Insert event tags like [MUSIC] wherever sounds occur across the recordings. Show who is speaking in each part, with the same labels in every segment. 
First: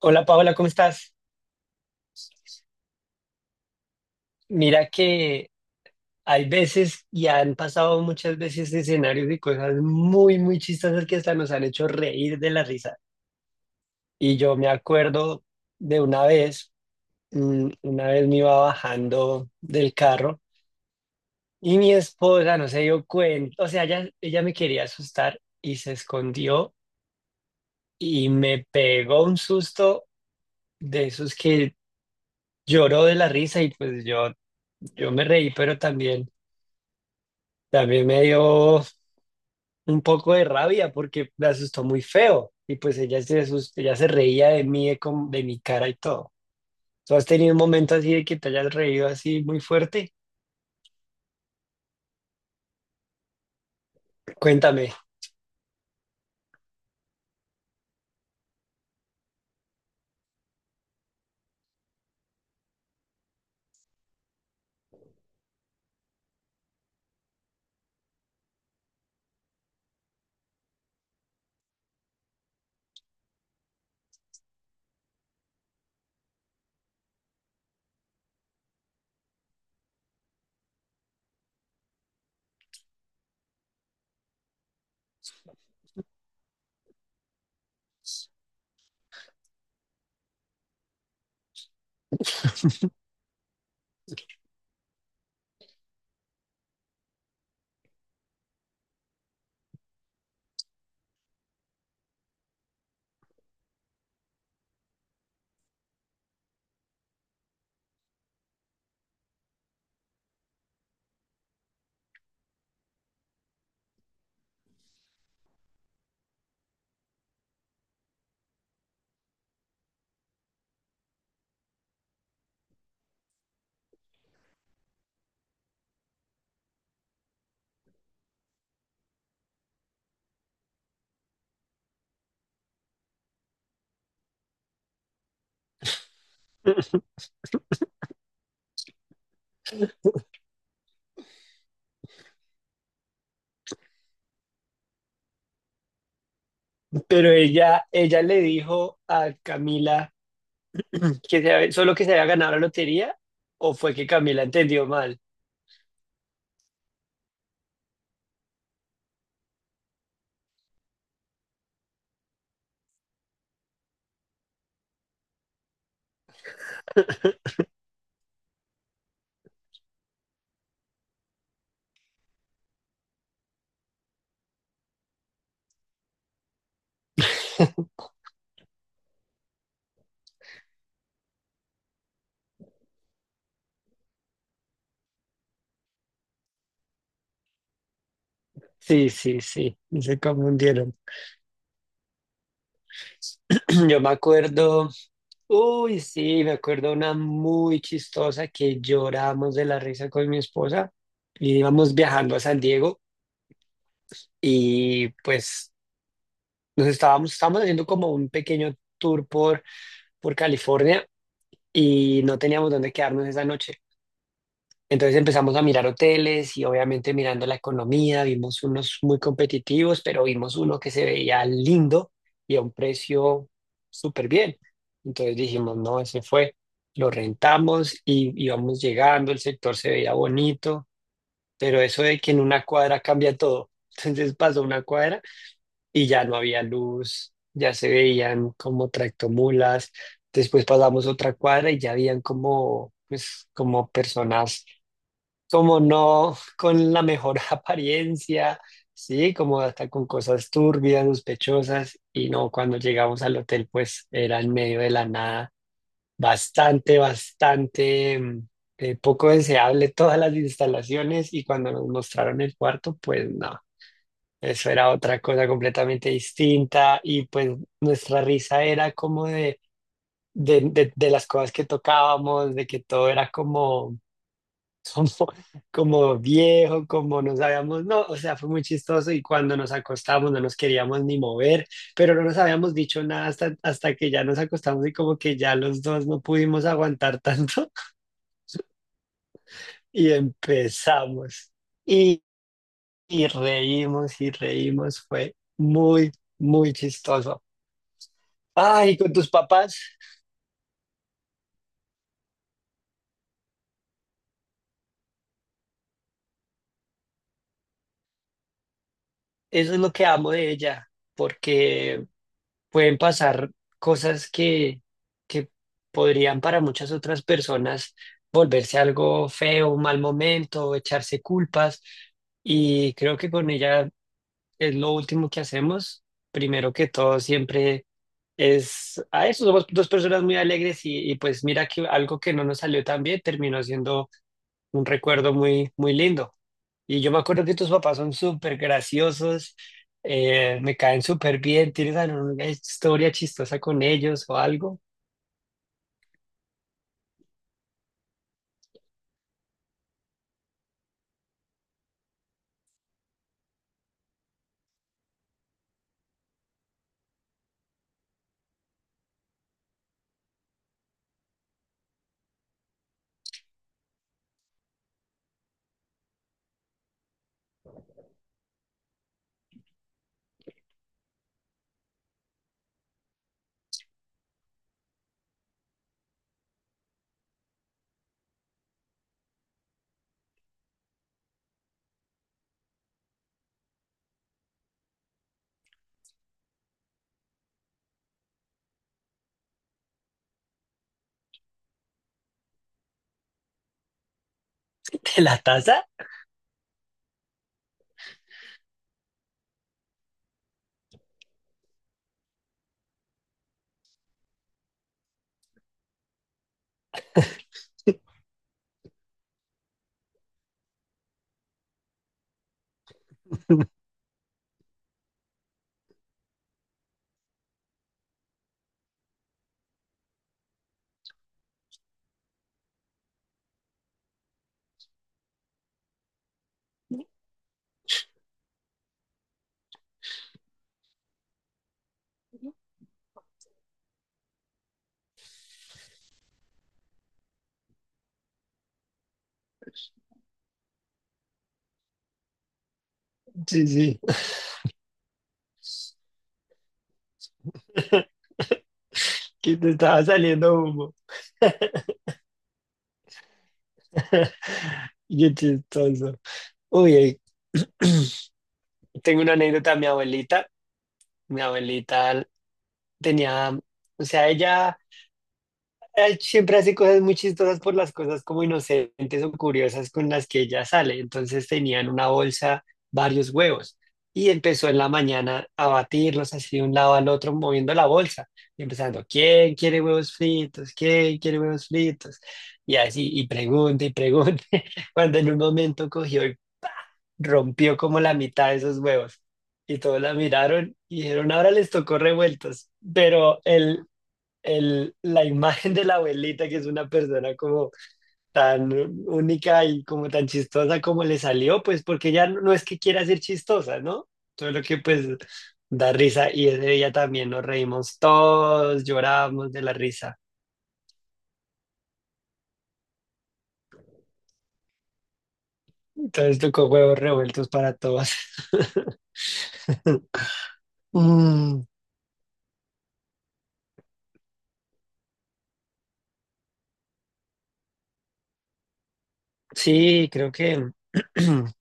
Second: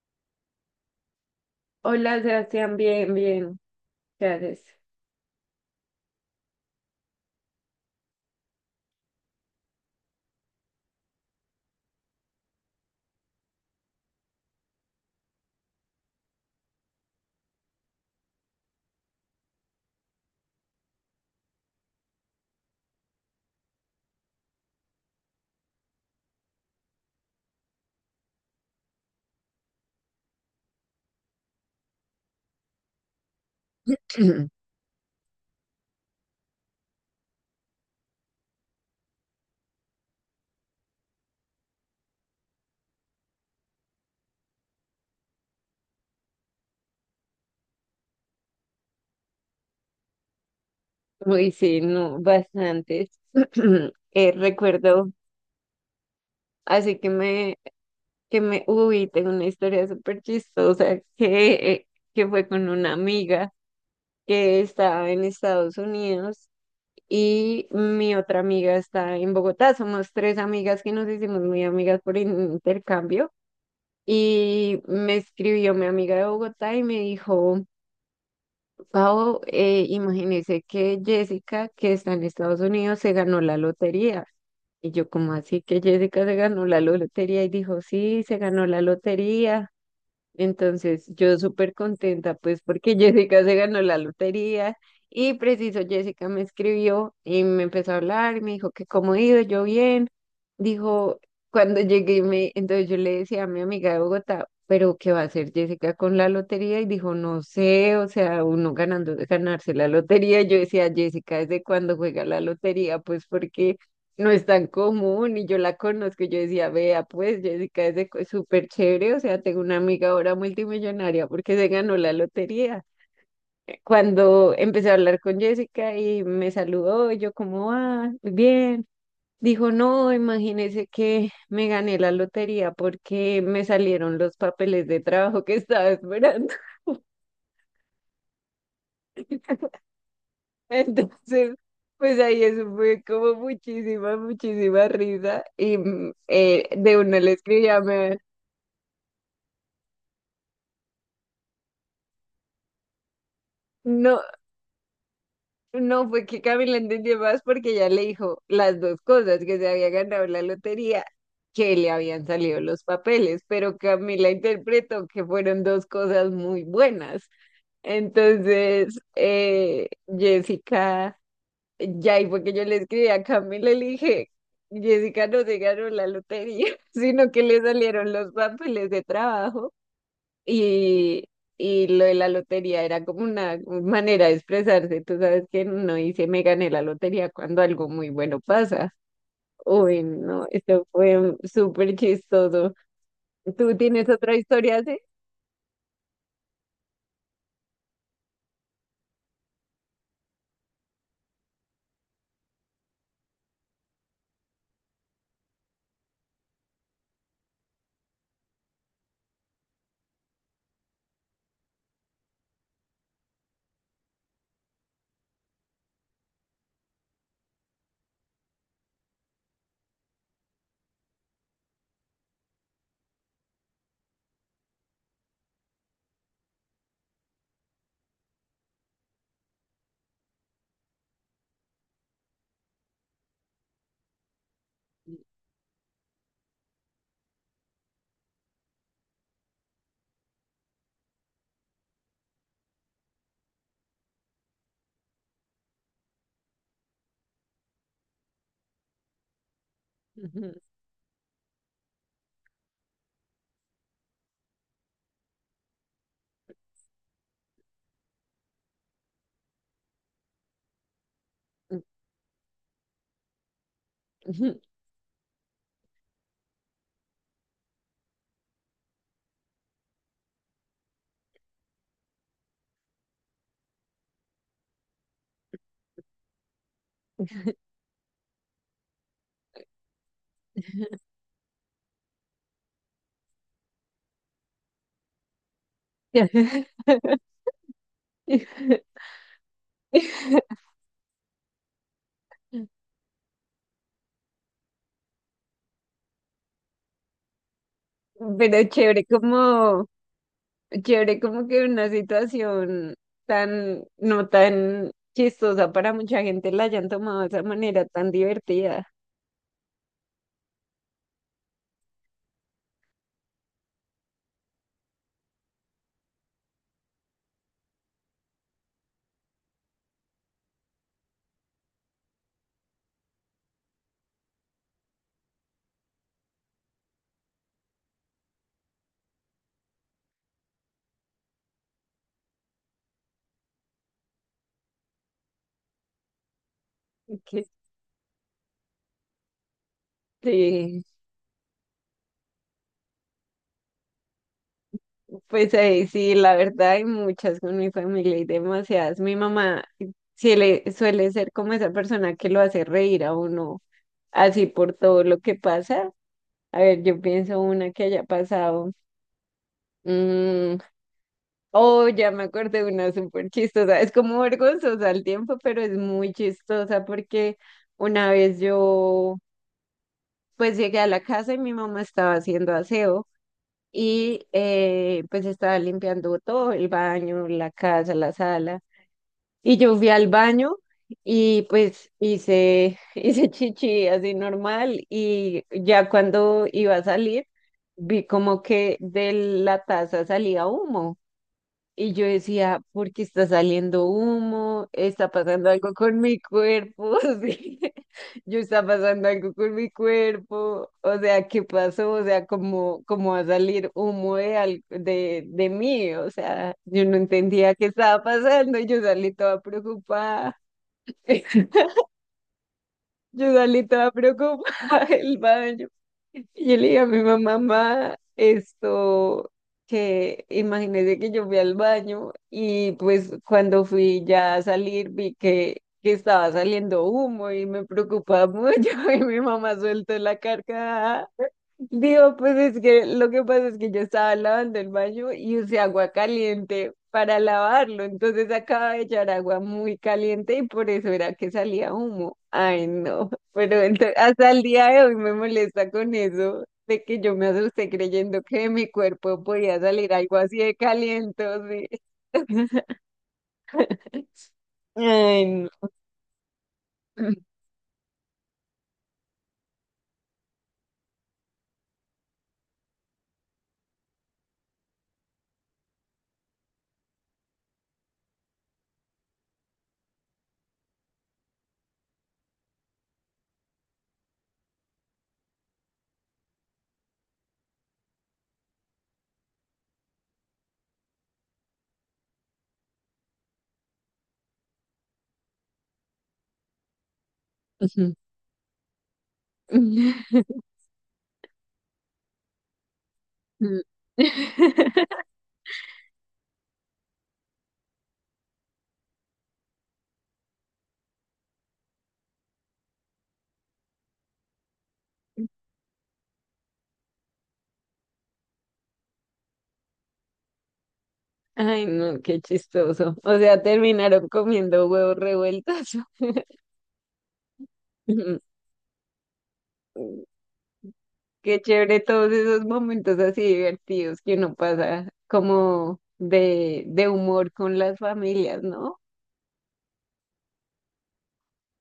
Speaker 1: Hola Paola, ¿cómo estás?
Speaker 2: Hola, Sebastián, bien, bien. Gracias.
Speaker 1: Mira que hay veces y han pasado muchas veces escenarios y cosas muy, muy chistosas que hasta nos han hecho reír de la risa. Y yo me acuerdo de una vez, una vez me iba bajando del carro y mi esposa no se dio cuenta, o sea, ella me quería asustar y se escondió y me pegó un susto de esos que lloró de la risa y pues yo,
Speaker 2: [CLEARS THROAT]
Speaker 1: yo me reí, pero también, también me dio un poco de rabia porque me asustó muy feo y pues ella se reía de mí, de mi cara y todo. ¿Tú has tenido un momento así de que te hayas reído así muy fuerte?
Speaker 2: Muy [LAUGHS] sí, no, bastantes. [CLEARS THROAT] Eh,
Speaker 1: Cuéntame.
Speaker 2: recuerdo, así que me, uy, tengo una historia súper chistosa que fue con una amiga que estaba en Estados Unidos y mi otra amiga está en Bogotá. Somos tres amigas que nos hicimos muy amigas por intercambio y me escribió mi amiga de Bogotá y me dijo... Pau, imagínese que Jessica, que está en Estados Unidos, se ganó la lotería. Y yo, ¿como así que Jessica se ganó la lotería? Y dijo, sí, se ganó la lotería. Entonces, yo súper contenta, pues, porque [LAUGHS] Jessica se ganó la lotería y preciso, Jessica me escribió y me empezó a hablar y me dijo que cómo he ido, yo bien. Dijo, cuando llegué, me, entonces yo le decía a mi amiga de Bogotá, pero ¿qué va a hacer Jessica con la lotería? Y dijo, no sé, o sea, uno ganando, ganarse la lotería. Yo decía, Jessica, ¿desde cuándo juega la lotería? Pues porque no es tan común y yo la conozco. Y yo decía, vea, pues Jessica es de co- súper chévere, o sea, tengo una amiga ahora multimillonaria porque se ganó la lotería. Cuando empecé a hablar con Jessica y me saludó, y yo como, ah, bien. Dijo, no, imagínese que me gané la lotería porque me salieron los papeles de trabajo que estaba esperando. [LAUGHS]
Speaker 1: [LAUGHS]
Speaker 2: Entonces, pues ahí eso fue como muchísima risa. Y de una
Speaker 1: Pero
Speaker 2: le escribí a
Speaker 1: ella,
Speaker 2: me,
Speaker 1: ella le dijo a Camila solo que se había ganado la lotería o fue que
Speaker 2: no,
Speaker 1: Camila entendió mal.
Speaker 2: no, fue que Camila entendió más porque ya le dijo las dos cosas, que se había ganado la lotería, que le habían salido los papeles, pero Camila interpretó que fueron dos cosas muy buenas. Entonces, Jessica, ya y fue que yo le escribí a Camila y le dije, Jessica no se ganó la lotería, [LAUGHS] sino que le
Speaker 1: [LAUGHS]
Speaker 2: salieron los papeles de trabajo. Y, y lo de la lotería era como una manera de expresarse. Tú sabes que no dice me gané la lotería cuando algo muy bueno pasa.
Speaker 1: Sí, sí, sí,
Speaker 2: Uy,
Speaker 1: se
Speaker 2: no, esto
Speaker 1: confundieron.
Speaker 2: fue un- súper chistoso. ¿Tú
Speaker 1: [CLEARS THROAT] Yo me
Speaker 2: tienes otra historia
Speaker 1: acuerdo.
Speaker 2: así?
Speaker 1: Uy, sí, me acuerdo una muy chistosa que lloramos de la risa con mi esposa. Y íbamos viajando a San Diego y pues estábamos haciendo como un pequeño tour por California y no teníamos dónde quedarnos esa noche. Entonces empezamos a mirar hoteles y obviamente mirando la economía, vimos unos muy competitivos, pero vimos uno que se veía lindo y a un precio súper bien. Entonces dijimos, no, ese fue, lo rentamos y íbamos llegando, el sector se veía bonito, pero eso de que en una cuadra cambia todo. [LAUGHS] Entonces pasó una cuadra y ya no había luz, ya se veían como tractomulas, después pasamos otra cuadra y ya habían como, pues, como personas como no con la mejor [LAUGHS] apariencia, sí, como hasta con cosas
Speaker 2: Ujú.
Speaker 1: turbias, sospechosas, y no, cuando llegamos al hotel, pues era en medio de la nada, bastante, bastante, poco deseable todas las instalaciones, y cuando nos mostraron el cuarto, pues no. Eso era otra cosa completamente distinta y pues nuestra risa era como de las cosas que tocábamos, de que todo era como como, [LAUGHS] como viejo, como no sabíamos, no, o sea, fue muy chistoso y cuando nos acostamos no nos queríamos ni mover, pero no nos habíamos dicho nada hasta, hasta que ya nos acostamos y como que ya los dos no pudimos aguantar tanto. [LAUGHS]
Speaker 2: [LAUGHS]
Speaker 1: Y empezamos y, y reímos, fue muy, muy chistoso.
Speaker 2: Pero
Speaker 1: Ay, con tus papás,
Speaker 2: chévere como que una situación tan, no tan chistosa para mucha gente la hayan tomado de esa manera tan divertida.
Speaker 1: eso es lo que amo de ella, porque pueden pasar cosas que podrían para muchas otras personas volverse algo feo, un mal momento, echarse culpas. Y creo que con ella es lo último que hacemos. Primero que todo, siempre es a eso. Somos dos personas muy alegres y pues mira que algo que no nos salió tan bien terminó siendo un recuerdo muy, muy lindo. Y yo me acuerdo
Speaker 2: Que
Speaker 1: que tus papás son súper graciosos, me
Speaker 2: sí.
Speaker 1: caen súper bien. ¿Tienes alguna historia chistosa con ellos o algo?
Speaker 2: Pues ahí sí, la verdad hay muchas con mi familia y demasiadas. Mi mamá sí le suele ser como esa persona que lo hace reír a uno, así por todo lo que pasa. A ver, yo pienso una que haya pasado. mm, oh, ya me acordé de una súper chistosa. Es como vergonzosa al tiempo, pero es muy chistosa porque una vez yo pues llegué a la casa y mi mamá estaba haciendo aseo y pues estaba limpiando todo, el baño, la casa, la sala. Y yo fui al baño y pues hice, [LAUGHS] hice chichi así normal y ya cuando iba a salir vi como que de la taza salía humo. Y yo decía, ¿por qué está saliendo humo? ¿Está
Speaker 1: [LAUGHS] ¿De la
Speaker 2: pasando algo
Speaker 1: taza?
Speaker 2: con mi cuerpo? [LAUGHS] Sí. Yo está pasando algo con mi cuerpo. O sea, ¿qué pasó? O sea, ¿cómo va a salir humo de, al- de mí? O sea, yo no entendía qué estaba pasando y yo salí toda preocupada. [LAUGHS] Yo igual estaba preocupada [LAUGHS] el baño. Y yo le dije a mi mamá, mamá, esto, que imagínese que yo fui al baño y pues cuando fui ya a salir vi que estaba saliendo humo y me preocupaba mucho [LAUGHS] y mi mamá suelto la carcajada. Digo, pues es que lo que pasa es que yo estaba lavando el baño y usé agua caliente para lavarlo. Entonces acaba de echar agua muy caliente y por eso era que salía humo. Ay, no, pero
Speaker 1: Sí,
Speaker 2: ento-
Speaker 1: sí.
Speaker 2: hasta el día de hoy me molesta con eso de que yo me asusté creyendo
Speaker 1: [LAUGHS]
Speaker 2: que de mi cuerpo
Speaker 1: Que
Speaker 2: podía
Speaker 1: te
Speaker 2: salir
Speaker 1: estaba
Speaker 2: algo así
Speaker 1: saliendo
Speaker 2: de
Speaker 1: humo.
Speaker 2: caliente. Sí. [LAUGHS]
Speaker 1: [LAUGHS]
Speaker 2: Ay,
Speaker 1: Qué
Speaker 2: no.
Speaker 1: chistoso. Uy, tengo una anécdota. Mi abuelita tenía, o sea, ella siempre hace cosas muy chistosas por las cosas como inocentes o curiosas con las que ella sale. Entonces tenía en una bolsa varios huevos y empezó en la mañana a batirlos así de un lado al otro moviendo la bolsa y empezando, ¿quién quiere huevos fritos? ¿Quién quiere huevos fritos? Y así, y pregunta, [LAUGHS] cuando en un momento cogió y rompió como la mitad de esos huevos. Y todos la
Speaker 2: [LAUGHS]
Speaker 1: miraron y dijeron, ahora les tocó revueltos. Pero él el, la imagen de la abuelita, que es una persona como tan única y como tan chistosa como le salió, pues porque ya no, no es que quiera ser chistosa, ¿no? Todo lo que pues da risa y ese día también nos reímos todos, llorábamos de la risa.
Speaker 2: Ay, no, qué chistoso. O sea, terminaron comiendo huevos revueltos.
Speaker 1: Entonces tocó huevos revueltos para todos.
Speaker 2: [LAUGHS]
Speaker 1: [LAUGHS]
Speaker 2: Qué
Speaker 1: Mm,
Speaker 2: chévere todos esos momentos así divertidos que uno pasa como de humor con las familias, ¿no?
Speaker 1: sí, creo que [CLEARS THROAT]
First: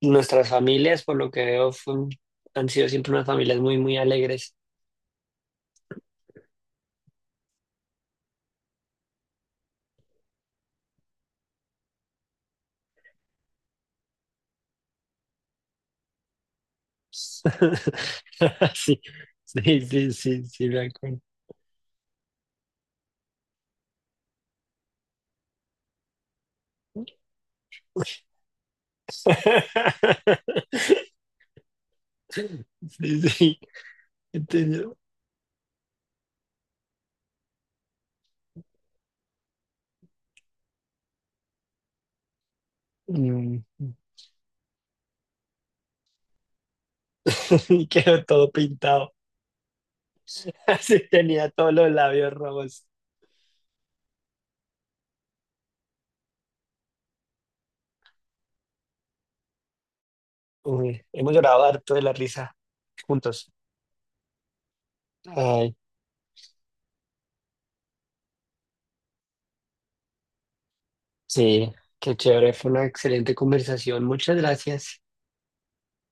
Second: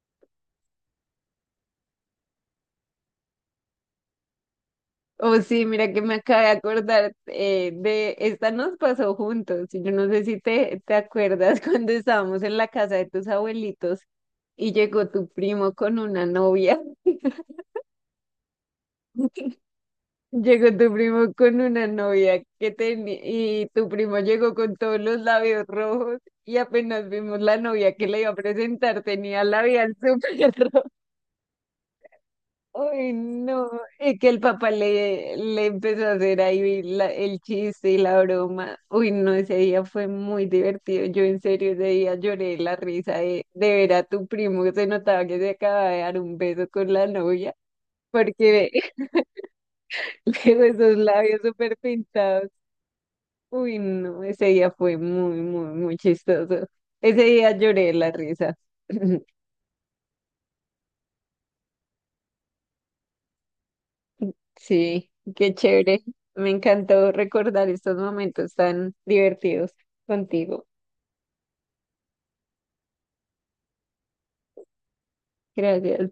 Speaker 1: nuestras familias, por lo que veo, han sido siempre unas familias muy, muy alegres.
Speaker 2: Oh, sí, mira que me acabé de acordar de esta nos pasó juntos. Yo no sé si te acuerdas [LAUGHS] cuando estábamos en la casa de tus abuelitos y llegó tu primo con una novia.
Speaker 1: [LAUGHS] Sí, sí, sí, sí,
Speaker 2: Llegó
Speaker 1: sí, me
Speaker 2: tu
Speaker 1: acuerdo.
Speaker 2: primo con una novia que tenía y tu primo llegó con todos los labios rojos y apenas vimos la novia que le iba a presentar tenía labial súper [LAUGHS] rojo.
Speaker 1: [LAUGHS]
Speaker 2: Ay,
Speaker 1: Sí, sí,
Speaker 2: no, y que el papá
Speaker 1: entendido.
Speaker 2: le empezó a hacer ahí la- el chiste y la broma. Uy, no, ese día fue muy divertido. Yo en serio ese día lloré de la risa
Speaker 1: Mm,
Speaker 2: de ver a tu primo que se notaba que se acababa de dar un beso con la novia
Speaker 1: [LAUGHS] y quedó todo
Speaker 2: porque
Speaker 1: pintado.
Speaker 2: [LAUGHS] luego
Speaker 1: [LAUGHS]
Speaker 2: esos
Speaker 1: Así
Speaker 2: labios
Speaker 1: tenía todos
Speaker 2: súper
Speaker 1: los labios
Speaker 2: pintados.
Speaker 1: rojos.
Speaker 2: Uy, no, ese día fue muy, muy, muy chistoso. Ese día lloré de la risa. [LAUGHS] [CLEARS THROAT]
Speaker 1: Uy, hemos llorado harto de la risa juntos.
Speaker 2: Sí, qué
Speaker 1: Ay,
Speaker 2: chévere. Me encantó recordar estos momentos tan divertidos contigo.
Speaker 1: sí, qué chévere, fue una excelente conversación. Muchas gracias.
Speaker 2: Gracias.